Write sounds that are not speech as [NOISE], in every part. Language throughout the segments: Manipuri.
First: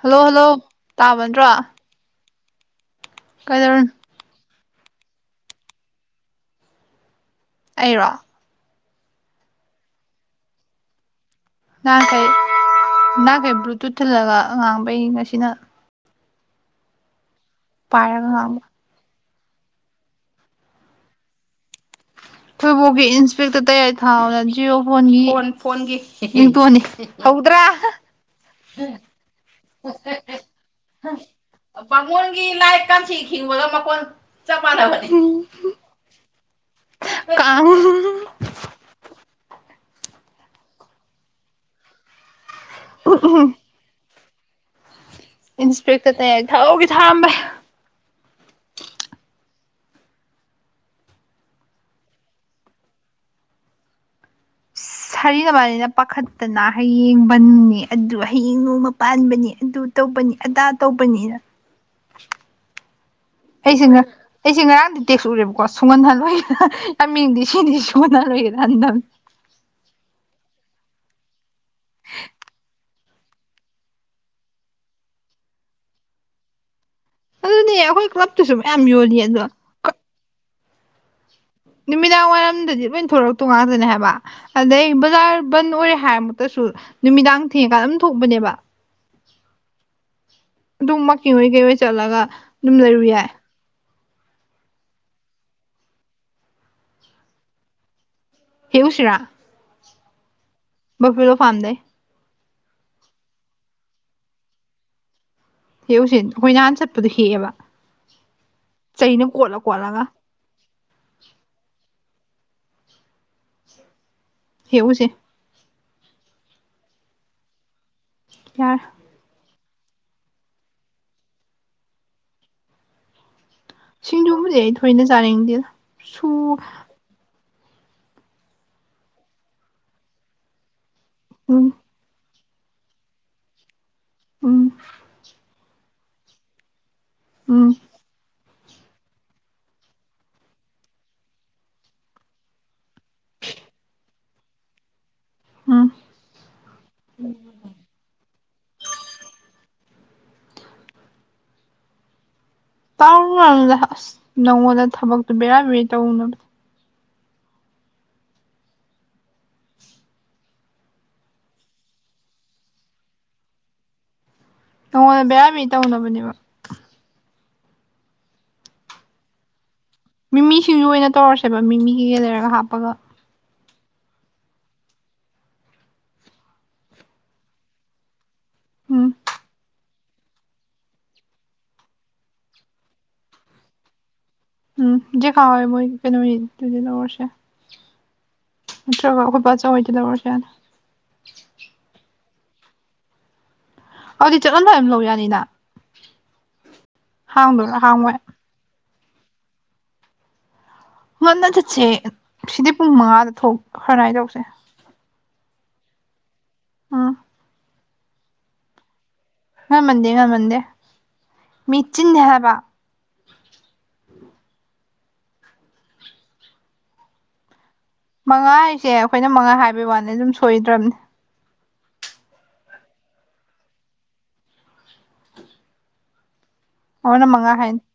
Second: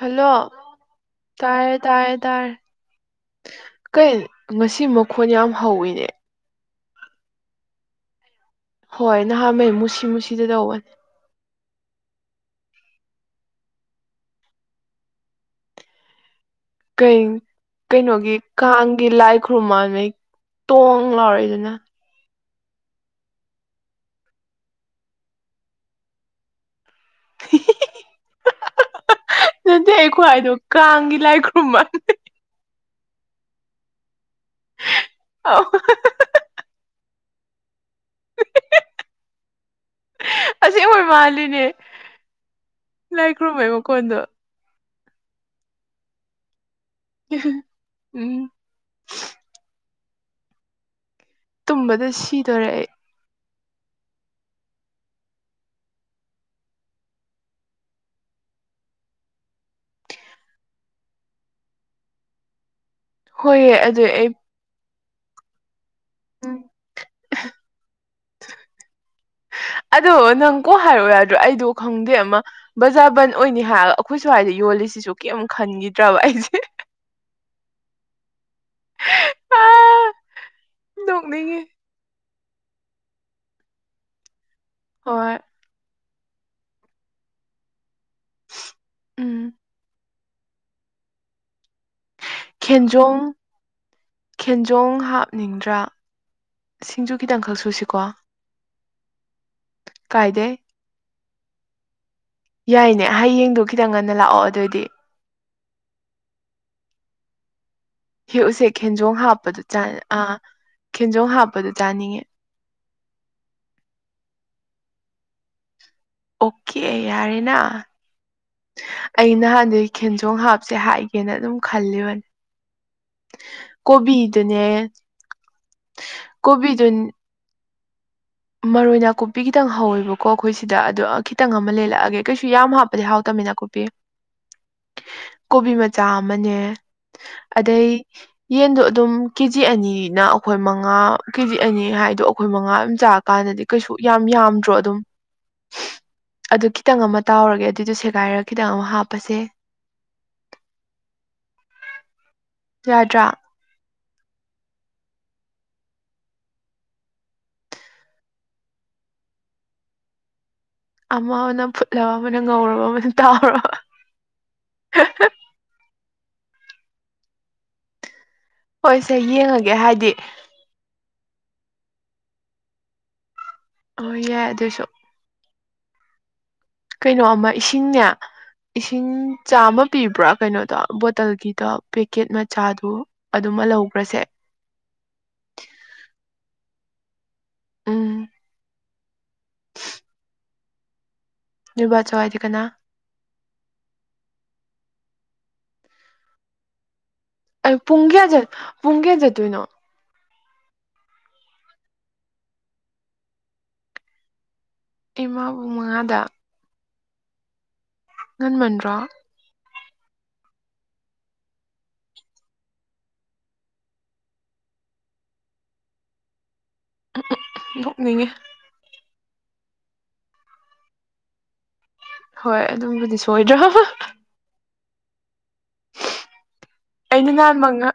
ꯍꯜꯂꯣ ꯇꯥꯏꯌꯦ ꯇꯥꯏꯌꯦ ꯇꯥꯏ ꯀꯗ ꯀꯩ ꯉꯁꯤ ꯃꯈꯣꯟ ꯌꯥꯝ ꯍꯧꯋꯤꯅꯦ ꯑꯩꯔꯣ ꯍꯣꯏ ꯅꯍꯥꯟꯉꯩ ꯃꯨꯁꯤ ꯃꯨꯁꯤꯗ ꯇꯧꯕꯅꯦ ꯅꯥꯡꯈꯩ ꯅꯅꯥꯈꯩ ꯕ꯭ꯂꯨꯇꯨꯠ ꯊꯤꯜꯂꯒ ꯉꯥꯡꯕꯩ ꯉꯁꯤꯅ ꯀꯩ ꯄꯥꯏꯔꯒ ꯀꯩꯅꯣꯒꯤ ꯉꯥꯡꯕ ꯀꯥꯡꯒꯤ ꯂꯥꯏ ꯈꯨꯔꯨꯝꯃꯉꯩ ꯇꯣꯡ ꯂꯥꯎꯔꯛꯏꯗꯅ ꯊꯣꯏꯕꯣꯛꯀꯤ ꯏꯟꯁꯄꯦꯛꯇꯔ ꯇꯌꯥꯏ ꯊꯥꯅ ꯖꯤꯌꯑꯣ ꯐꯣꯟꯒꯤ ꯐ ꯌꯦꯡꯇꯣꯟꯅꯤ ꯍꯧꯗ꯭ꯔꯥ ꯅꯠꯇꯦ ꯑꯩꯈꯣꯏ ꯍꯥꯏꯗꯣ ꯀꯥꯡꯒꯤ ꯂꯥꯏ ꯈꯨ꯭ꯔꯨꯝꯃ ꯀꯤ ꯂꯥꯏ ꯀꯥꯡꯁꯤ ꯈꯤꯡꯕꯒ ꯃꯈꯣꯟ ꯆꯞ ꯃꯥꯟꯅꯕꯅꯤ ꯀꯥꯎ ꯑꯁꯦꯡꯈꯣꯏ ꯃꯥꯜꯂꯤꯅꯦ ꯂꯥꯏ ꯈꯨꯔꯨꯝꯕꯩ ꯃꯈꯣꯟꯗꯣ ꯏꯟꯁꯄꯦꯛꯇꯔ ꯇꯌꯥꯏ ꯊꯍꯩꯒꯤ ꯊꯥꯃꯦ ꯎꯝ ꯇꯨꯝꯕꯗ ꯁꯤꯗꯣꯔꯦ ꯑꯩ ꯁꯥꯔꯤ ꯅꯣꯏꯕꯅꯤꯅ ꯄꯥꯈꯠꯇꯅ ꯍꯌꯦꯡꯕꯟꯅꯦ ꯑꯗꯨ ꯍꯌꯦꯡ ꯅꯣꯡꯃ ꯄꯥꯟꯕꯅꯤ ꯑꯗꯨ ꯇꯧꯕꯅꯤ ꯑꯗꯥ ꯇꯧꯕꯅꯤꯅ ꯍꯣꯏꯑꯦ ꯑꯩꯁꯦ ꯉ ꯑꯗꯨꯏ ꯑꯩ ꯑꯩꯁꯦ ꯉꯔꯥꯡꯗꯤ ꯇꯦꯛꯁ ꯎꯔꯦꯕꯀꯣ ꯁꯨꯡꯍꯣꯟꯍꯜꯂꯣꯏꯔ ꯎꯝ. ꯌꯥꯝ ꯃꯤꯡꯗꯤ ꯁꯤꯅꯤꯗꯤ ꯁꯨꯍꯜꯂꯣꯏꯒꯦꯅ ꯍꯟꯗꯕꯅꯤ ꯑꯗꯣ ꯅꯪ ꯀꯣ ꯍꯥꯏꯔꯛꯑꯣ ꯌꯥꯗ꯭ꯔꯣ ꯑꯩꯗꯣ ꯈꯪꯗꯦ ꯑꯃ ꯕꯖꯕꯟ ꯑꯣꯏꯅꯤ ꯍꯥꯏꯔꯒ ꯑꯩꯈꯣꯏ ꯁ꯭ꯋꯥꯏꯗ ꯌꯣꯜꯂꯤꯁꯤꯁꯨ ꯀꯩꯝ ꯈꯟꯒꯤꯗ꯭ꯔꯕ ꯑꯩꯁꯦ ꯑꯗꯨꯅꯦ ꯑꯩꯈꯣꯏ ꯀ꯭ꯂꯞꯇꯨꯁꯨ ꯃꯌꯥꯝ ꯌꯣꯜꯂꯤ ꯑꯗꯣ ꯑꯥ ꯅꯣꯛꯅꯤꯡꯉꯤ ꯅꯨꯃꯤꯗꯥꯡ ꯋꯥꯏꯔꯝꯗꯗꯤ ꯂꯣꯏ ꯊꯣꯂꯛꯇꯣ ꯉꯥꯛꯇꯅꯦ ꯍꯥꯏꯕ ꯑꯗꯩ ꯍꯣꯏ ꯕꯖꯥꯔ ꯕꯟ ꯑꯣꯏꯔꯦ ꯍꯥꯏꯔꯃꯛꯇꯁꯨ ꯅꯨꯃꯤꯗꯥꯡ ꯊꯦꯡꯉꯀꯥꯟ ꯑꯗꯨꯝ ꯊꯣꯛꯄꯅꯦꯕ ꯎꯝ ꯑꯗꯨꯃꯛ ꯀꯤꯍꯣꯏ ꯀꯤꯑꯣꯏ ꯆꯠꯂꯒ ꯑꯗꯨꯝ ꯂꯩꯔꯨ ꯈꯦꯟꯖꯣꯡ ꯌꯥꯏ ꯈꯦꯟꯖꯣꯡ ꯍꯥꯞꯅꯤꯡꯗ꯭ꯔꯥ ꯁꯤꯡꯖꯨ ꯈꯤꯇꯪꯈꯛ ꯁꯨꯁꯤꯀꯣ ꯍꯦꯛꯎꯁꯤꯔꯥ ꯀꯥꯏꯗꯦ ꯕꯐꯦꯂꯣ ꯐꯥꯝꯗꯩ ꯌꯥꯏꯅꯦ ꯍꯌꯦꯡꯗꯣ ꯈꯤꯇꯪ ꯉꯟꯅ ꯂꯥꯛꯑꯣ ꯑꯗꯨꯑꯣꯏꯗꯤ ꯍꯦꯛꯎꯁꯦ ꯑꯩꯈꯣꯏ ꯅꯍꯥꯟ ꯆꯠꯄꯗꯣ ꯍꯦꯛꯑꯦꯕ ꯍꯦꯛꯎꯁꯦ ꯈꯦꯟꯖꯣꯡ ꯆꯩꯅ ꯀꯣꯠꯂ ꯍꯥꯞꯄꯗꯣ ꯆꯥ ꯀꯣꯠꯂꯒ ꯑ ꯈꯦꯟꯖꯣꯡ ꯍꯥꯞꯄꯗ ꯆꯥꯅꯤꯡꯉꯦ ꯍꯦꯛꯎꯁꯦ ꯑꯣꯀꯦ ꯌꯥꯔꯦꯅꯥ ꯌꯥꯔ ꯑꯩ ꯅꯍꯥꯟꯗꯩ ꯈꯦꯟꯖꯣꯡ ꯍꯥꯞꯁꯦ ꯍꯥꯏꯒꯦꯅ ꯑꯗꯨꯝ ꯈꯜꯂꯤꯕꯅꯤ ꯁꯤꯡꯖꯨꯕꯨꯗꯤ ꯀꯣꯕꯤꯗꯨꯅꯦ ꯑꯩ ꯊꯣꯏꯅ ꯆꯥꯅꯤꯡꯗꯦꯗ ꯁꯨ ꯀꯣꯕꯤꯗꯨꯟ ꯃꯔꯣꯏ ꯅꯥꯀꯨꯞꯄꯤ ꯈꯤꯇꯪ ꯍꯧꯋꯦꯕꯀꯣ ꯑꯩꯈꯣꯏ ꯁꯤꯗ ꯑꯗꯣ ꯈꯤꯇꯪ ꯎꯝ ꯑꯃ ꯂꯦꯜꯂꯛꯑꯒꯦ ꯀꯩꯁꯨ ꯌꯥꯝ ꯍꯥꯞꯄꯗꯤ ꯍꯥꯎꯇꯃꯤꯅꯀꯨꯞꯄꯤ ꯎꯝ ꯀꯣꯕꯤ ꯃꯆꯥ ꯑꯃꯅꯦ ꯎꯝ ꯑꯗꯩ ꯌꯦꯟꯗꯣ ꯑꯗꯨꯝ ꯀꯦꯖꯤ ꯑꯅꯤꯅ ꯑꯩꯈꯣꯏ ꯃꯉꯥ ꯀꯦꯖꯤ ꯑꯅꯤ ꯍꯥꯏꯗꯣ ꯑꯩꯈꯣꯏ ꯃꯉꯥ ꯑꯗꯨꯝ ꯆꯥ ꯀꯥꯟꯗꯗꯤ ꯀꯩꯁꯨ ꯌꯥꯝ ꯌꯥꯝꯗ꯭ꯔꯣ ꯑꯗꯨꯝ ꯎꯝ ꯑꯗꯨ ꯈꯤꯇꯪ ꯑꯃ ꯇꯥꯎꯔꯒꯦ ꯑꯗꯨꯏꯗꯣ ꯁꯦꯒꯥꯏꯔ ꯈꯤꯇꯪ ꯑꯃ ꯍꯥꯞꯄꯁꯦ ꯌꯥꯗ꯭ꯔꯥ ꯇꯥꯎꯔꯨꯒꯅꯨꯗ ꯑꯁ ꯅꯪꯉꯣꯟꯗ ꯊꯕꯛꯇꯣ ꯕꯦꯔꯥ ꯕꯦꯔꯤ ꯇꯧꯅꯕ ꯑꯃꯅ ꯐꯨꯠꯂꯕ ꯑꯃꯅ ꯉꯧꯔꯕ ꯑꯃꯅ ꯇꯥꯎꯔꯕ ꯅꯪꯉꯣꯟꯗ ꯕꯦꯔꯥꯃꯤ ꯇꯧꯅꯕꯅꯦꯕ ꯍꯣꯏ ꯁꯦ ꯌꯦꯡꯉꯒꯦ ꯍꯥꯏꯗꯤ ꯃꯤꯃꯤꯁꯤꯡꯖꯨ ꯑꯣꯏꯅ ꯇꯧꯔꯁꯦꯕ ꯃꯤꯃꯤꯒꯤꯒ ꯂꯩꯔꯒ ꯍꯥꯞꯄꯒ ꯍꯣꯏ ꯌꯥꯏ ꯑꯗꯨꯏꯁꯨ ꯀꯩꯅꯣ ꯑꯃ ꯏꯁꯤꯡꯅꯦ ꯏꯁꯤꯡ ꯎꯝ ꯆꯥꯝꯃ ꯄꯤꯕ꯭ꯔꯥ ꯀꯩꯅꯣꯗꯣ ꯕꯣꯇꯜꯒꯤꯗꯣ ꯄꯦꯛꯀꯦꯠ ꯃꯆꯥꯗꯣ ꯑꯗꯨꯃ ꯂꯧꯈ꯭ꯔꯁꯦ ꯎꯝ ꯖꯦꯈꯥꯎ ꯃꯣꯏ ꯀꯩꯅꯣꯏꯗꯨꯗꯩ ꯂꯧꯔꯁꯦ ꯎꯝ ꯅꯠꯇ꯭ꯔꯒ ꯑꯩꯈꯣꯏ ꯕꯆꯧꯍꯣꯏꯗꯩ ꯂꯧꯔꯁꯨ ꯌꯥꯅꯤ ꯅꯣꯏꯕꯆꯧ ꯍꯥꯏꯗꯤ ꯀꯅꯥ ꯑꯗꯨꯗꯤ ꯆꯠꯂꯝ ꯗꯥꯏ ꯑꯗꯨꯝ ꯂꯧ ꯌꯥꯅꯤꯅ ꯑꯩ ꯍꯥꯡꯗꯣꯏꯔꯥ ꯄꯨꯡ ꯍꯥꯡꯉꯣꯏ ꯀꯌꯥꯠ ꯄꯨꯡ ꯀꯌꯥ ꯆꯠꯇꯣꯏꯅꯣ ꯉꯟꯅ ꯆꯠꯁꯦ ꯁꯤꯗꯤ ꯄꯨꯡ ꯃꯉꯥꯗ ꯊꯣꯛ [UNINTELLIGIBLE] ꯇꯧꯁꯦ ꯏꯃꯥ ꯄꯨꯡ ꯃꯉꯥꯗ ꯎꯝ ꯉꯟꯃꯟꯗ꯭ꯔꯣ ꯉꯟꯃꯟꯗꯦ ꯉꯟꯃꯟꯗꯦ ꯃꯤ ꯆꯤꯟꯅꯦ ꯍꯥꯏꯕ [INAUDIBLE] ꯃꯉꯥ ꯍꯥꯏꯁꯦ ꯈꯣꯏꯅ ꯃꯉꯥ ꯍꯥꯏꯕꯩ ꯋꯥꯅꯤ ꯑꯗꯨꯝ ꯁꯣꯏꯗ꯭ꯔꯕꯅꯦ ꯍꯣꯏ ꯑꯗꯨꯕꯨꯗꯤ ꯁꯣꯏꯗ꯭ꯔ ꯃꯣꯏꯅ ꯑꯩꯅ ꯅꯍꯥꯟ ꯍꯥꯏ ꯃꯉꯥ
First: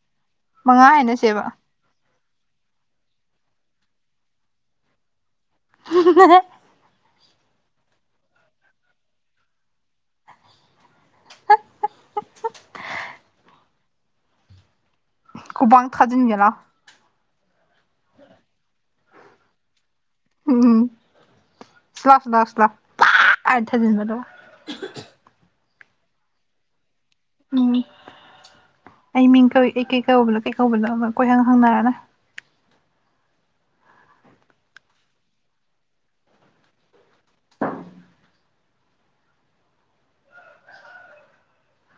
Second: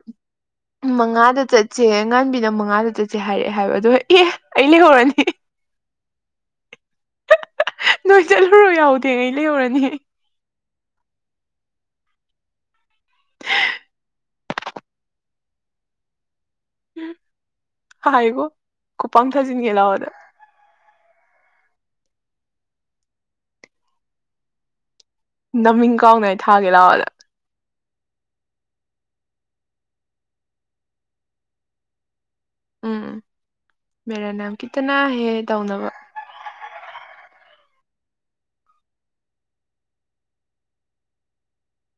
ꯃꯉꯥ ꯃꯉꯥꯗ ꯍꯥꯏꯅꯁꯦꯕ ꯆꯠ ꯆꯦ ꯑꯉꯥꯟꯕꯤꯅ ꯃꯉꯥꯗ ꯆꯇꯆꯦ ꯍꯥꯏꯔꯛꯑꯦ ꯍꯥꯏꯕ ꯑꯗꯨꯏ ꯑꯦ ꯑꯩ ꯂꯩꯍꯧꯔꯅꯤ [INAUDIBLE] ꯅꯣꯏ ꯆꯠꯂꯨꯔꯣ ꯌꯥꯎꯗꯦ ꯑꯩ ꯂꯩꯍꯧꯔꯅꯤ ꯈꯨꯕꯥꯡ ꯊꯥꯖꯤꯟꯒꯦ ꯂꯥꯎ ꯍꯥꯏꯒꯣ ꯈꯨꯄꯥꯡ ꯊꯥꯖꯤꯟꯒꯦ ꯂꯥꯎꯅ ꯎꯝ ꯁꯤ ꯂꯥꯎ ꯁꯤ ꯂꯥꯎ ꯁꯤ ꯂꯥꯎ ꯄꯥꯛ ꯑꯅ ꯊꯖꯤꯟꯕ ꯑꯗꯨꯒ ꯅꯃꯤꯡ ꯀꯥꯎꯅꯥꯏ ꯊꯥꯒꯦ ꯂꯥꯛꯑꯣꯅ ꯎꯝ ꯑꯩ ꯃꯤꯡ ꯀꯧꯏ ꯑꯩ ꯀꯧꯕꯅꯣ ꯀꯩ ꯀꯧꯕꯅꯣ ꯑꯃ ꯀꯣꯏꯍꯪ ꯍꯪꯅꯔꯅ ꯎꯝ ꯃꯦꯔꯥ ꯅꯥꯝ ꯈꯤꯇꯅꯥꯍꯦ ꯇꯧꯅꯕ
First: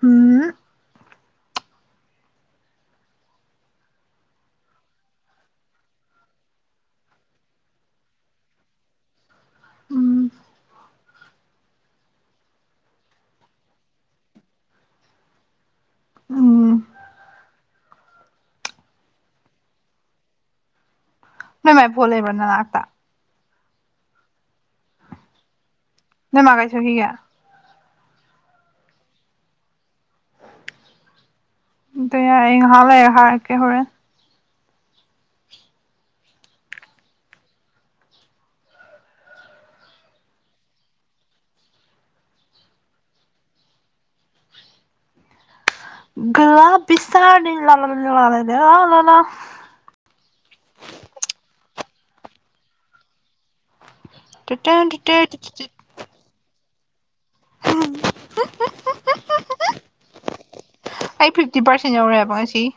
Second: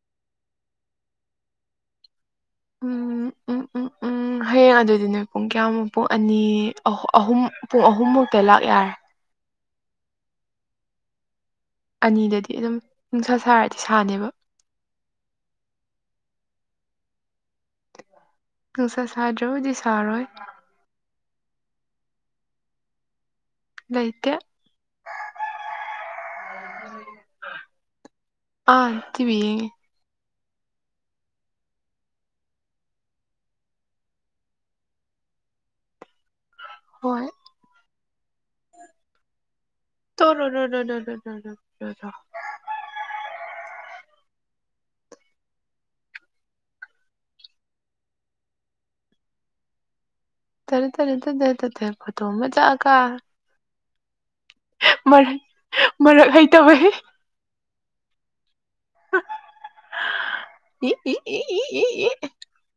ꯎꯝ ꯎꯝ ꯎꯝ ꯎꯝ ꯎꯝ [INAUDIBLE] ꯍꯌꯦꯡ ꯑꯗꯨꯗꯤ ꯅꯣꯏ ꯄꯨꯡ ꯀꯌꯥꯃꯨꯛ ꯄꯨꯡ ꯑꯅꯤ ꯑꯍꯨꯝ ꯄꯨꯡ ꯑꯍꯨꯝꯃꯨꯛꯇ ꯂꯥꯛ ꯌꯥꯔꯦ ꯎꯝ ꯑꯅꯤꯗꯗꯤ ꯑꯗꯨꯝ ꯅꯨꯡꯁꯥ ꯁꯥꯔꯗꯤ ꯁꯥꯅꯦꯕ ꯎꯝ ꯅꯨꯡꯁꯥ ꯁꯥꯗ꯭ꯔꯕꯨꯗꯤ ꯁꯥꯔꯣꯏ ꯅꯣꯏ ꯃꯥꯏ ꯐꯣꯟ ꯂꯩꯕ꯭ꯔꯣ ꯅꯅꯥꯥꯛꯇ ꯂꯩꯇꯦ ꯅꯣꯏꯃꯥ ꯀꯥꯏ ꯆꯠꯈꯤꯒꯦ ꯑꯥ ꯇꯤꯕꯤ ꯌꯦꯡꯉꯦ ꯇꯩ ꯌꯥꯔꯦ ꯉꯥꯍꯛ ꯂꯩꯔ ꯍꯥꯏꯔꯛꯀꯦ ꯍꯣꯔꯦꯟ ꯍꯣꯏ [UNINTELLIGIBLE] [UNINTELLIGIBLE] [UNINTELLIGIBLE] ꯃꯔꯛ [UNINTELLIGIBLE] ꯃꯔꯛ ꯍꯩꯇꯕꯩ [INAUDIBLE] ꯏ ꯏ ꯑꯩ ꯏ ꯏ ꯐꯤꯐꯇꯤ ꯏ ꯄꯥꯔꯁꯦꯟ ꯏ ꯌꯧꯔꯦꯕ ꯉꯁꯤꯒꯤ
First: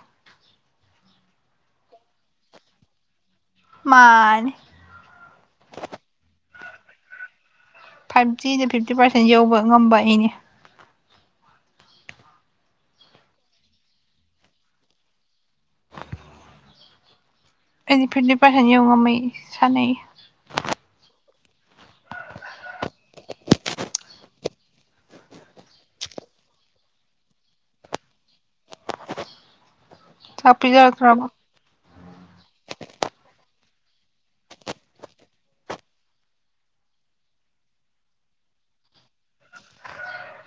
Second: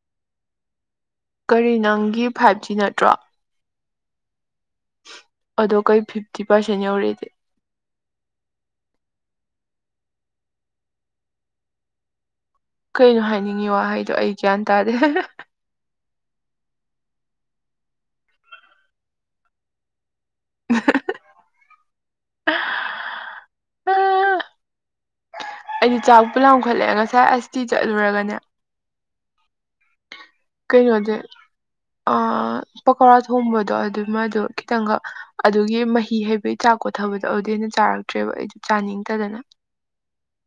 ꯀꯔꯤ ꯅꯪꯒꯤ ꯐꯥꯏꯚꯖꯤ ꯅꯠꯇ꯭ꯔꯣ ꯃꯥꯥꯟꯅꯤ ꯑꯗꯣ ꯀꯩ ꯐꯤꯐꯇꯤ ꯄꯥꯔꯁꯦꯟ ꯌꯧꯔꯦꯗꯤ ꯐꯥꯏꯚꯖꯤꯅ ꯐꯤꯞꯇꯤ ꯄꯥꯔꯁꯦꯟ ꯌꯧꯕ ꯉꯝꯕ ꯑꯩꯅꯤ ꯀꯩꯅꯣ ꯍꯥꯏꯅꯤꯡꯉꯤ ꯋꯥꯍꯩꯗꯣ ꯑꯩ ꯒ꯭ꯌꯥꯟ ꯇꯥꯗꯦ ꯑꯩꯒꯤ ꯐꯤꯚꯇꯤ ꯄꯥꯔꯁꯦꯟ ꯌꯧꯉꯝꯃꯩ ꯁꯥꯟꯅꯩ [INAUDIBLE] ꯑꯩꯗꯤ ꯆꯥꯛ ꯄꯨ ꯂꯥꯝꯈꯠꯂꯛꯑꯦ ꯉꯁꯥꯏ ꯑꯁꯇꯤ ꯆꯠꯂꯨꯔꯒꯅꯦ ꯆꯥꯛ ꯀꯩꯅꯣꯗꯤ ꯄꯤꯖꯔꯛꯇ꯭ꯔꯕꯣ [INAUDIBLE] ꯄꯀꯧꯔꯥ ꯊꯣꯡꯕꯗꯣ ꯑꯗꯨ ꯃꯥꯗꯣ ꯈꯤꯇꯪꯈꯛ ꯑꯗꯨꯒꯤ ꯃꯍꯤ ꯍꯩꯕꯩ ꯆꯥꯛꯀꯣꯊꯕꯗꯣ ꯑꯗꯨꯗꯩꯩ ꯍꯦꯟꯅ ꯆꯥꯔꯛꯇ꯭ꯔꯦꯕ ꯑꯩꯗꯣ ꯆꯥꯅꯤꯡꯗꯗꯅ [INAUDIBLE]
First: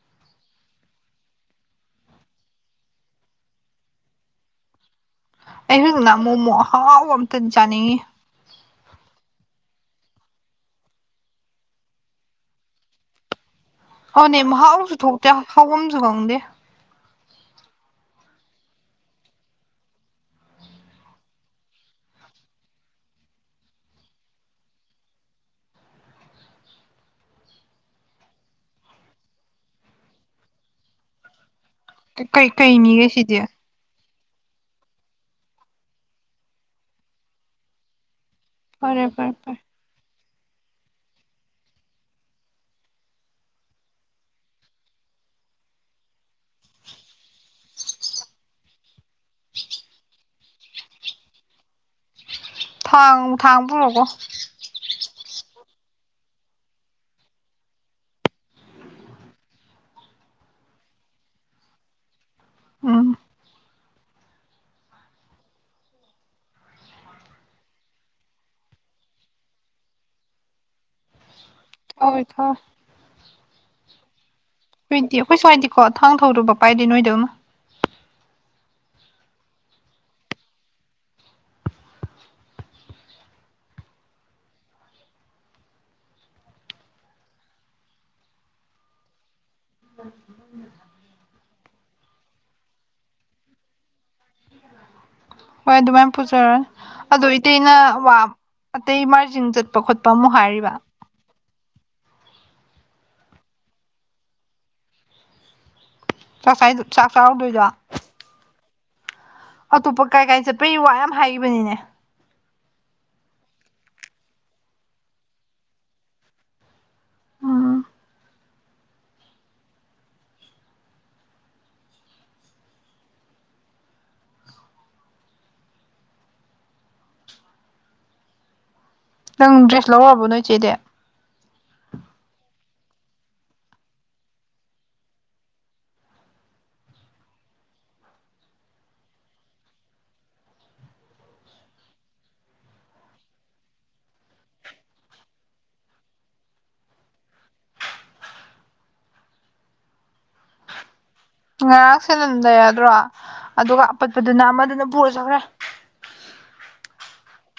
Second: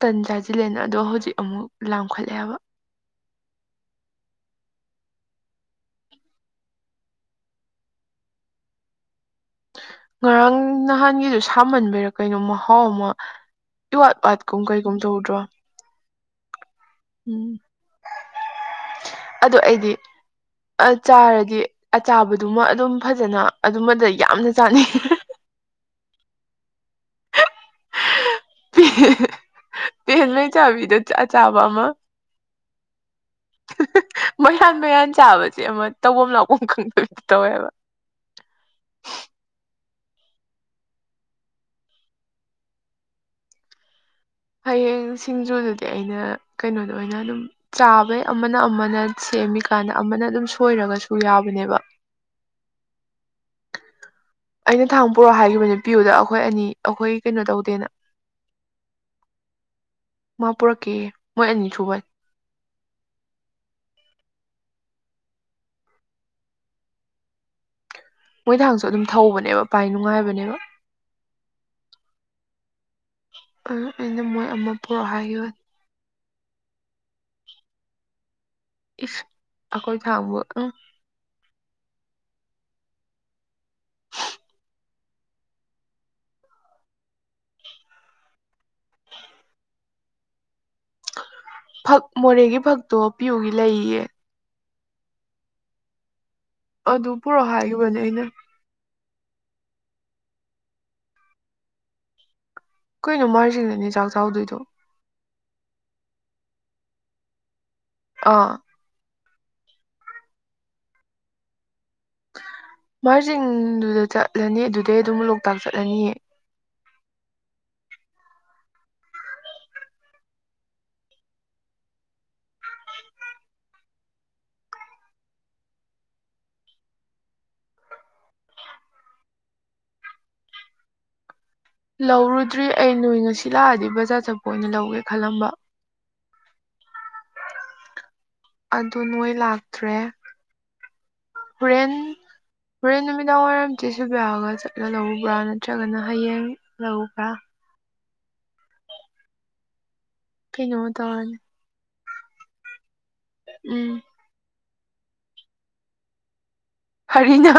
ꯇꯟ ꯆꯥꯁꯤꯜꯂꯦꯅ ꯑꯗꯣ ꯍꯧꯖꯤꯛ ꯑꯃꯨꯛ ꯂꯥꯝꯈꯠꯂꯦꯕ ꯑꯩ [UNINTELLIGIBLE] ꯃꯣꯃꯣ ꯑꯍꯥꯎꯕ ꯑꯝꯇꯗꯤ ꯆꯥꯅꯤꯡꯉꯤ ꯉꯔꯥꯡ ꯅꯍꯥꯟꯒꯤꯗꯨ ꯁꯥꯃꯟꯕꯩꯔꯥ ꯀꯩꯅꯣ ꯃꯍꯥꯎ ꯑꯃ ꯏ ꯋꯥꯠ ꯋꯥꯠꯀꯨꯝ ꯀꯩꯒꯨꯝ ꯇꯧꯗ꯭ꯔꯣ ꯍꯥꯎꯕꯝꯖꯨ ꯈꯪꯗꯦ ꯎꯝ ꯑꯗꯣ ꯑꯩꯗꯤ ꯑ ꯆꯥꯔꯗꯤ ꯑꯆꯥꯕꯗꯨꯃ ꯑꯗꯨꯝ ꯐꯖꯅ ꯑꯗꯨꯃꯗ ꯌꯥꯝꯅ ꯆꯥꯅꯤꯡ [UNINTELLIGIBLE] ꯄꯦꯂꯦ ꯆꯥꯕꯤꯗ ꯑꯆꯥ ꯑꯆꯥꯕꯃ ꯀ ꯀꯩ ꯀꯩꯅꯤꯌꯦ ꯁꯤꯗꯤ ꯃꯩꯌꯥꯟ ꯃꯩꯌꯥꯟ ꯆꯥꯕꯖꯦ ꯑꯃ ꯇꯧꯕꯝ ꯂꯥꯛꯄꯝ ꯈꯪꯗꯕꯤꯗꯣ ꯇꯧꯋꯦꯕ ꯐꯔꯦ ꯐꯔꯦ ꯐꯔꯦ ꯍꯌꯦꯡ ꯁꯤꯡꯖꯨꯗꯨꯗꯤ ꯑꯩꯅ ꯀꯩꯅꯣꯗ ꯑꯣꯏꯅ ꯑꯗꯨꯝ ꯆꯥꯕꯩ ꯑꯃꯅ ꯑꯃꯅ ꯁꯦꯝꯃꯤꯀꯥꯟꯗ ꯑꯃꯅ ꯑꯗꯨꯝ ꯁꯣꯏꯔꯒꯁꯨ ꯌꯥꯕꯅꯦꯕ ꯊꯥꯡ ꯊꯥꯡ ꯄꯨꯔꯣꯀꯣ ꯑꯩꯅ ꯊꯥꯡ ꯄꯨꯔꯛꯑꯣ ꯍꯥꯏꯈꯤꯕꯅꯦ ꯄꯤꯌꯨꯗ ꯑꯩꯈꯣꯏ ꯑꯅꯤ ꯑꯩꯈꯣꯏ ꯀꯩꯅꯣ ꯇꯧꯗꯦꯅ ꯃꯥ ꯄꯨꯔꯛꯀꯦ ꯃꯣꯏ ꯑꯅꯤꯁꯨꯕꯩ ꯎꯝ ꯃꯣꯏ ꯊꯥꯡꯁꯨ ꯑꯗꯨꯝ ꯊꯧꯕꯅꯦꯕ ꯄꯥꯏ ꯅꯨꯡꯉꯥꯏꯕꯅꯦꯕ ꯑꯣꯏ ꯊꯣ ꯑ ꯑꯩꯅ ꯃꯣꯏ ꯑꯃ ꯄꯨꯔꯛꯑꯣ ꯍꯨꯏꯗꯤ ꯑꯩꯈꯣꯏ ꯍꯥꯏꯈꯤꯕꯅꯤ ꯁ꯭ꯋꯥꯏꯗꯤꯀꯣ ꯊꯥꯡ ꯊꯧꯗꯕ ꯄꯥꯏꯗꯦ ꯅꯣꯏꯗꯧꯅ ꯏꯁ ꯑꯈꯣꯏ ꯊꯥꯡꯕꯨ ꯎꯝ [UNINTELLIGIBLE] ꯐꯛ ꯃꯣꯔꯦꯒꯤ ꯐꯛꯇꯣ ꯄꯤꯌꯨꯒꯤ ꯂꯩꯌꯦ ꯍꯣꯏ ꯑꯗꯨꯃꯥꯏ ꯄꯨꯖꯔꯅꯤ ꯑꯗꯨ ꯑꯗꯣ ꯄꯨꯔꯛꯑꯣ ꯏꯇꯩꯅ ꯍꯥꯏꯈꯤꯕꯅꯦ ꯋꯥ ꯑꯩꯅ ꯑꯇꯩ ꯃꯥꯔꯖꯤꯡ ꯆꯠꯄ ꯈꯣꯠꯄ ꯑꯃꯨꯛ ꯍꯥꯏꯔꯤꯕ ꯀꯩꯅꯣ ꯃꯥꯔꯖꯤꯡꯗꯅꯦ ꯆꯥꯛ ꯆꯥꯎꯗꯣꯏꯗꯨ ꯆꯥꯛ ꯆꯥꯏ ꯆꯥꯛ ꯆꯥꯎꯗꯣꯏꯗꯣ ꯑ ꯑꯇꯣꯞꯄ ꯀꯥꯏ ꯀꯥꯏ ꯆꯠꯄꯩ ꯋꯥ ꯌꯥꯝ ꯍꯥꯏꯒꯤꯕꯅꯤꯅꯦ꯫ ꯃꯥꯔꯖꯤꯡꯗꯨꯗ ꯆꯠꯂꯅꯤ ꯑꯗꯨꯗꯩ ꯑꯗꯨꯝ ꯂꯣꯛꯇꯥꯛ ꯆꯠꯂꯅꯤ ꯎꯝ ꯅꯪ ꯗ꯭ꯔꯦꯁ ꯂꯧꯔꯣꯕꯣ ꯅꯣꯏ ꯆꯦꯗꯤ ꯂꯧꯔꯨꯗ꯭ꯔꯤ ꯑꯩ ꯅꯣꯏ ꯉꯁꯤ ꯂꯥꯛꯑꯗꯤ ꯕꯖꯥꯔ ꯆꯠꯄ ꯑꯣꯏꯅ ꯂꯧꯒꯦ ꯈꯜꯂꯝꯕ꯫ ꯑꯗꯨ ꯅꯣꯏ ꯂꯥꯛꯇ꯭ꯔꯦ ꯍꯨꯔꯦꯟ ꯍꯨꯔꯦꯟ ꯅꯨꯃꯤꯗꯥꯡ ꯋꯥꯏꯔꯝ ꯆꯦ ꯁꯤꯜꯕꯤꯌꯥꯒ ꯆꯠꯂ ꯂꯧꯔꯨꯕ꯭ꯔꯥ ꯅꯠꯇ꯭ꯔꯒꯅ ꯍꯌꯦꯡ ꯂꯧꯕ꯭ꯔꯥ ꯀꯩꯅꯣ ꯇꯧꯔꯅꯤ ꯉꯔꯥꯡ ꯁꯦꯟꯗꯟ ꯂꯩꯔꯗ꯭ꯔꯣ ꯑꯗꯨꯒ ꯎꯝ ꯑꯄꯠꯄꯗꯨꯅ ꯑꯃꯗꯨꯅ ꯄꯨꯔꯥ ꯆꯠꯈ꯭ꯔꯦ ꯍꯔꯤꯅ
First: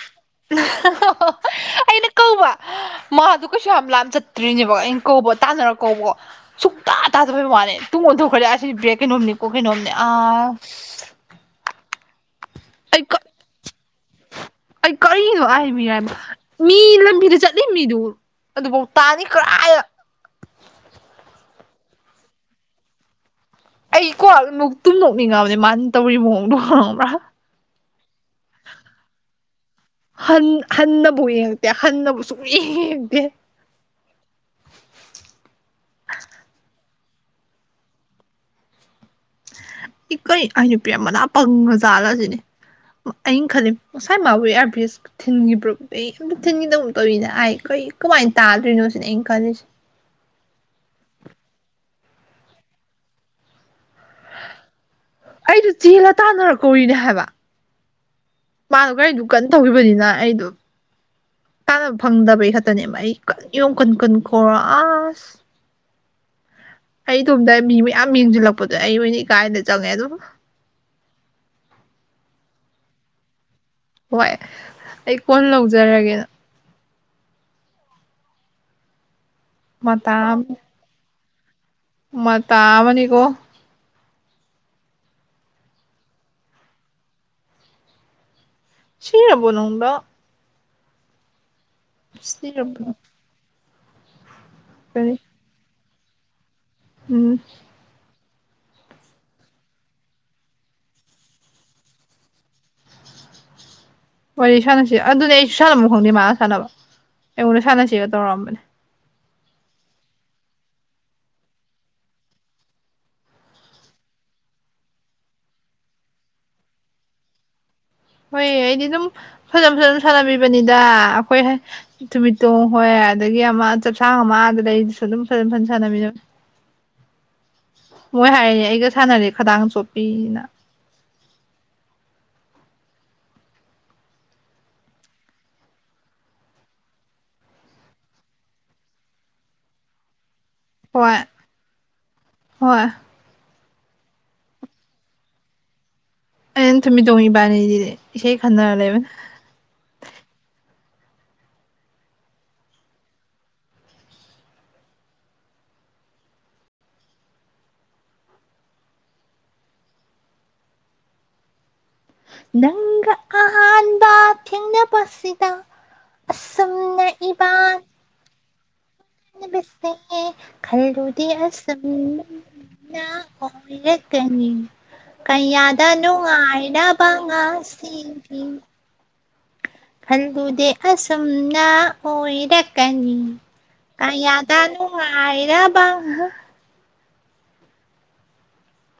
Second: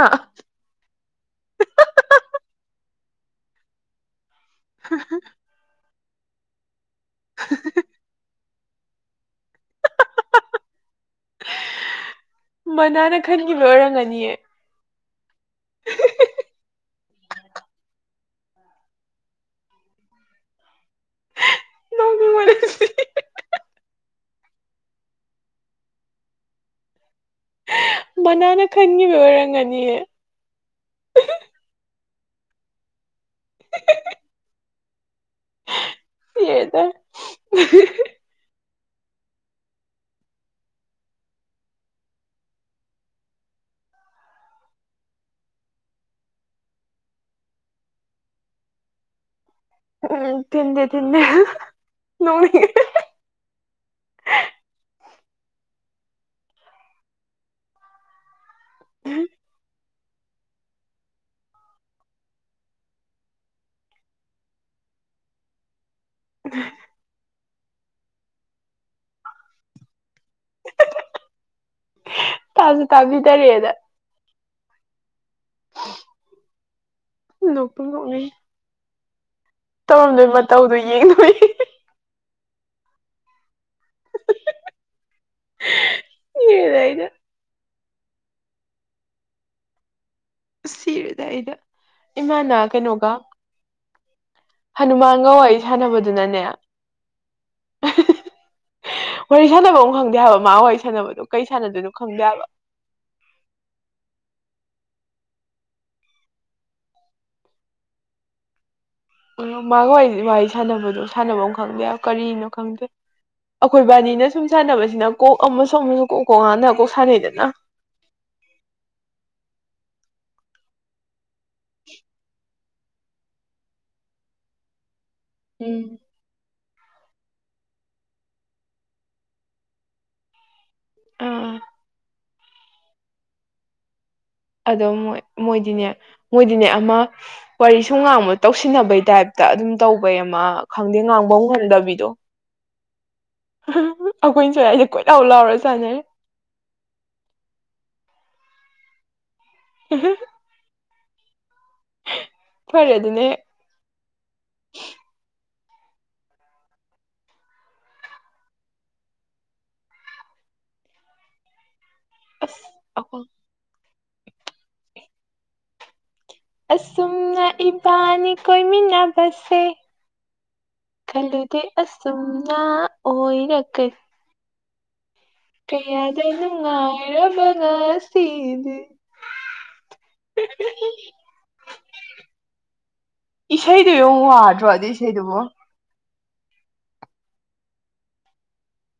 [UNINTELLIGIBLE] ꯑꯩꯅ ꯀꯧꯕ ꯃꯥꯗꯨ ꯀꯩꯁꯨ ꯌꯥꯝ ꯂꯥꯝ ꯆꯠ ꯇ꯭ꯔꯤꯅꯦꯕ ꯑꯩꯅ ꯀꯧꯕ ꯇꯥꯟꯅꯔ ꯀꯧꯕ ꯁꯨꯛꯇꯥ ꯇꯥꯗꯕꯩ ꯋꯥꯅꯤ ꯇꯨꯡ ꯑꯣꯟꯊꯣꯛꯈ꯭ꯔꯗꯤ ꯑꯁꯤ ꯕ꯭ꯔꯦꯛ ꯀꯩꯅꯣꯝꯅꯤꯀꯣ ꯀꯩꯅꯣꯝꯅꯤ ꯑꯁ ꯑꯩ ꯀ ꯃꯅꯥꯅ ꯈꯟꯒꯤꯕꯩ ꯑꯣꯏꯔꯝꯒꯅꯤꯌꯦ ꯑꯩ ꯀꯔꯤꯅꯣ ꯍꯥꯏ ꯃꯤ ꯍꯥꯏꯕ ꯃꯤ ꯂꯝꯕꯤꯗ ꯆꯠꯂꯤ ꯃꯤꯗꯨ ꯑꯗꯨꯕꯧ ꯇꯥꯅꯤ ꯀꯔꯥꯏ [UNINTELLIGIBLE] [UNINTELLIGIBLE] ꯑꯩꯀꯣ ꯅꯣꯛꯇꯨꯝ ꯅꯣꯛꯅꯤꯡꯉꯕꯅꯦ ꯃꯥꯅ ꯇꯧꯔꯤ ꯃꯑꯣꯡꯗꯣ ꯈꯪꯉꯕ꯭ꯔꯥ ꯃꯅꯥꯅ ꯈꯟꯒꯤꯕꯩ ꯑꯣꯏꯔꯝꯒꯅꯤꯌꯦ ꯍꯟ ꯍꯟꯅꯕꯨ ꯌꯦꯡꯉꯛꯇꯦ ꯍꯟꯅꯕꯨ ꯁꯨꯛꯌꯦꯡ [UNINTELLIGIBLE] ꯌꯦꯡꯗꯦ [UNINTELLIGIBLE] [UNINTELLIGIBLE] ꯏ ꯀꯩ ꯑꯩ ꯅꯨꯄꯤ ꯃꯅꯥ ꯄꯪꯉ ꯖꯥꯠꯂꯥꯁꯤꯅꯤ ꯑꯌꯤꯡ ꯈꯜꯂꯤꯝ ꯉꯁꯥꯏ ꯃꯥꯕꯨ ꯏꯌꯔ ꯕ꯭ꯔꯤꯖ ꯊꯤꯟꯒꯤ ꯄ꯭ꯔꯨꯞ ꯑꯩ ꯊꯤꯟꯒꯤꯗꯧꯛ ꯇꯧꯋꯤꯅ ꯑꯥꯏ ꯀꯩ ꯀꯃꯥꯏꯅ ꯇꯥꯗ꯭ꯔꯤꯅꯣ ꯁꯤꯅ ꯑꯩꯅ ꯈꯜꯂꯤꯁꯦ ꯎꯝ ꯊꯤꯟꯗꯦ ꯊꯤꯟꯗꯦ [UNINTELLIGIBLE] ꯅꯣꯛꯅꯤꯡꯉꯦ [UNINTELLIGIBLE] ꯑꯩꯗꯨ ꯆꯦꯜꯂ ꯇꯥꯟꯅꯔꯛ ꯀꯧꯔꯤꯅꯦ ꯍꯥꯏꯕ ꯃꯥꯗꯣ ꯒꯥꯔꯤꯗꯨ ꯀꯟꯅ ꯇꯧꯈꯤꯕꯅꯤꯅ ꯑꯩꯗꯣ ꯀꯥꯟꯅꯕ ꯐꯪꯗꯕꯩ ꯈꯛꯇꯅꯦꯕ ꯑꯩ ꯌꯨꯝ ꯀꯨꯟ ꯀꯨꯟ ꯈꯣꯔꯥ ꯑꯁ [UNINTELLIGIBLE] ꯇꯨꯝꯗ ꯃꯤ ꯃꯌꯥꯝ ꯌꯦꯡꯁꯤꯜꯂꯛꯄꯗꯣ ꯑꯩ ꯑꯣꯏꯅ ꯏꯀꯥꯏꯅ ꯆꯪꯉꯦ ꯑꯗꯨ [UNINTELLIGIBLE] ꯇꯥꯖꯨ ꯇꯥꯕꯤꯗꯔꯦꯗ ꯍꯣꯏ ꯑꯩ ꯀꯣꯟ ꯂꯧꯖꯔꯒꯦꯅ ꯅꯣꯛꯇꯨꯝ ꯅꫭꯛꯅꯤꯡꯉꯤ ꯃꯇꯥ ꯇꯧꯔꯝꯗꯣꯏ ꯑꯃ ꯃꯇꯧꯗꯣ ꯌꯦꯡꯗꯣꯏ ꯃꯇꯥ ꯑꯃꯅꯤꯀꯣ [UNINTELLIGIBLE] ꯁꯔꯕꯣꯅꯪꯗ ꯁꯤꯔꯦꯗ ꯑꯩꯗ ꯏꯃꯥꯅꯥ ꯁꯤꯔꯕꯣ ꯀꯩꯅꯣꯒ ꯀꯔꯤ ꯍꯅꯨꯃꯥꯟꯒ ꯋꯥꯏ ꯁꯥꯟꯅꯕꯗꯨꯅꯅꯦ ꯎꯝ [UNINTELLIGIBLE] ꯋꯥꯔꯤ ꯁꯥꯟꯅꯕ ꯑꯃ ꯈꯪꯗꯦ ꯍꯥꯏꯕ ꯃꯥ ꯋꯥꯔꯤ ꯁꯥꯟꯅꯕꯅꯣ ꯀꯩ ꯁꯥꯟꯅꯗꯣꯏꯅꯣ ꯈꯪꯗꯦ ꯍꯥꯏꯕ꯫ ꯋꯥꯔꯤ ꯁꯥꯟꯅꯁꯦ ꯑꯗꯨꯅꯦ ꯑꯩꯁꯨ ꯁꯥꯟꯅꯕꯝ ꯈꯪꯗꯦ ꯃꯥꯒ ꯁꯥꯟꯅꯕ ꯑꯩꯉꯣꯟꯗ ꯁꯥꯟꯅꯁꯤꯒ ꯇꯧꯔꯛꯑꯝꯕꯅꯦ꯫ ꯑ ꯃꯥꯒ ꯋꯥꯔꯤ ꯋꯥꯔꯤ ꯁꯥꯟꯅꯕꯗꯣ ꯁꯥꯟꯅꯕꯝ ꯈꯪꯗꯦꯕ ꯀꯔꯤꯅꯣ ꯈꯪꯗꯦ꯫ ꯑꯈꯣꯏ ꯕꯥꯅꯤꯅ ꯁꯨꯝ ꯁꯥꯟꯅꯕꯁꯤꯅ ꯀꯣꯛ ꯑꯃꯁꯨ ꯑꯃꯁꯨ ꯀꯣꯛ ꯀꯣꯛ ꯉꯥꯟꯅ ꯀꯣꯛ ꯁꯥꯟꯅꯩꯗꯅ ꯍꯣꯏ ꯑꯩꯗꯤ ꯑꯗꯨꯝ ꯐꯖꯅ ꯐꯖꯅ ꯑꯗꯨꯝ ꯁꯥꯟꯅꯕꯤꯕꯅꯤꯗ ꯑꯩꯈꯣꯏ ꯊꯨꯃꯤꯠꯇꯣꯡ ꯍꯣꯏ ꯑꯗꯒꯤ ꯑꯃ ꯆꯞꯁꯥꯡ ꯑꯃ ꯑ ꯑꯗꯨꯗ ꯑꯩꯗꯨꯁꯨ ꯑꯗꯨꯝ ꯐꯖꯅ ꯐꯖꯅ ꯎꯝ ꯁꯥꯟꯅꯃꯤꯅ ꯃꯣꯏ ꯍꯥꯏꯔꯤꯅꯦ ꯑꯩꯒ ꯁꯥꯟꯅꯔꯗꯤ ꯈꯗꯥꯡ ꯆꯣꯛꯊꯩꯅ ꯑꯥ ꯑꯗꯣꯏ ꯃꯣꯏꯗꯤꯅꯦ ꯃꯣꯏꯗꯤꯅꯦ ꯑꯃ ꯋꯥꯔꯤ ꯁꯨꯝ ꯉꯥꯡꯕ ꯇꯧꯁꯤꯟꯅꯕꯩ ꯇꯥꯏꯞꯇ ꯑꯗꯨꯝ ꯇꯧꯕꯩ ꯑꯃ ꯈꯪꯗꯦ ꯍꯣꯏ ꯉꯥꯡꯕ ꯉꯝꯗꯕꯤꯗꯣ ꯍꯣꯏ [UNINTELLIGIBLE] ꯑꯩꯈꯣꯏꯅ ꯁꯥꯏꯁꯦ ꯀꯣꯏꯂꯥꯎ ꯂꯥꯎꯔꯒ ꯁꯥꯟꯅꯩ ꯑꯩꯅ ꯊꯨꯝꯃꯤ ꯇꯣꯡ ꯏꯕꯥꯅꯤꯖꯤ ꯏꯁꯩ ꯈꯟꯅꯔ ꯂꯩ [UNINTELLIGIBLE] ꯐꯔꯦ ꯑꯗꯨꯅ ꯍ‌ꯦꯛ ꯑꯁ ꯅꯪꯒ ꯑꯍꯨꯝ ꯑꯍꯥꯟꯕ ꯊ‌ꯦꯡꯅꯕꯁꯤꯗ ꯑꯁꯨꯝꯅ ꯏꯕꯥꯅꯤ ꯀꯣꯏꯃꯤꯟꯅ ꯅꯕꯁꯦ ꯈꯜꯂꯨꯗ‌ꯦ ꯑꯁꯨꯝꯅ ꯑꯣꯏꯔꯛꯀꯅꯤ ꯑꯣꯏꯔꯛ ꯀꯅꯤ ꯀꯌꯥꯗ ꯅꯨꯡꯉꯥꯏꯔꯕ ꯉꯥꯁꯤꯗꯤ ꯈꯜꯂꯨꯗ‌ꯦ ꯑꯁꯨꯝꯅꯥ ꯑꯣꯏꯔꯀꯅꯤ ꯏꯁꯩꯗꯨ ꯌꯦꯡꯉꯨ ꯀꯌꯥꯗ ꯋꯥꯗ꯭ꯔꯣ ꯑꯗꯨ ꯏꯁꯩꯗꯨꯕꯨ ꯅꯨꯉꯥꯏꯔꯕ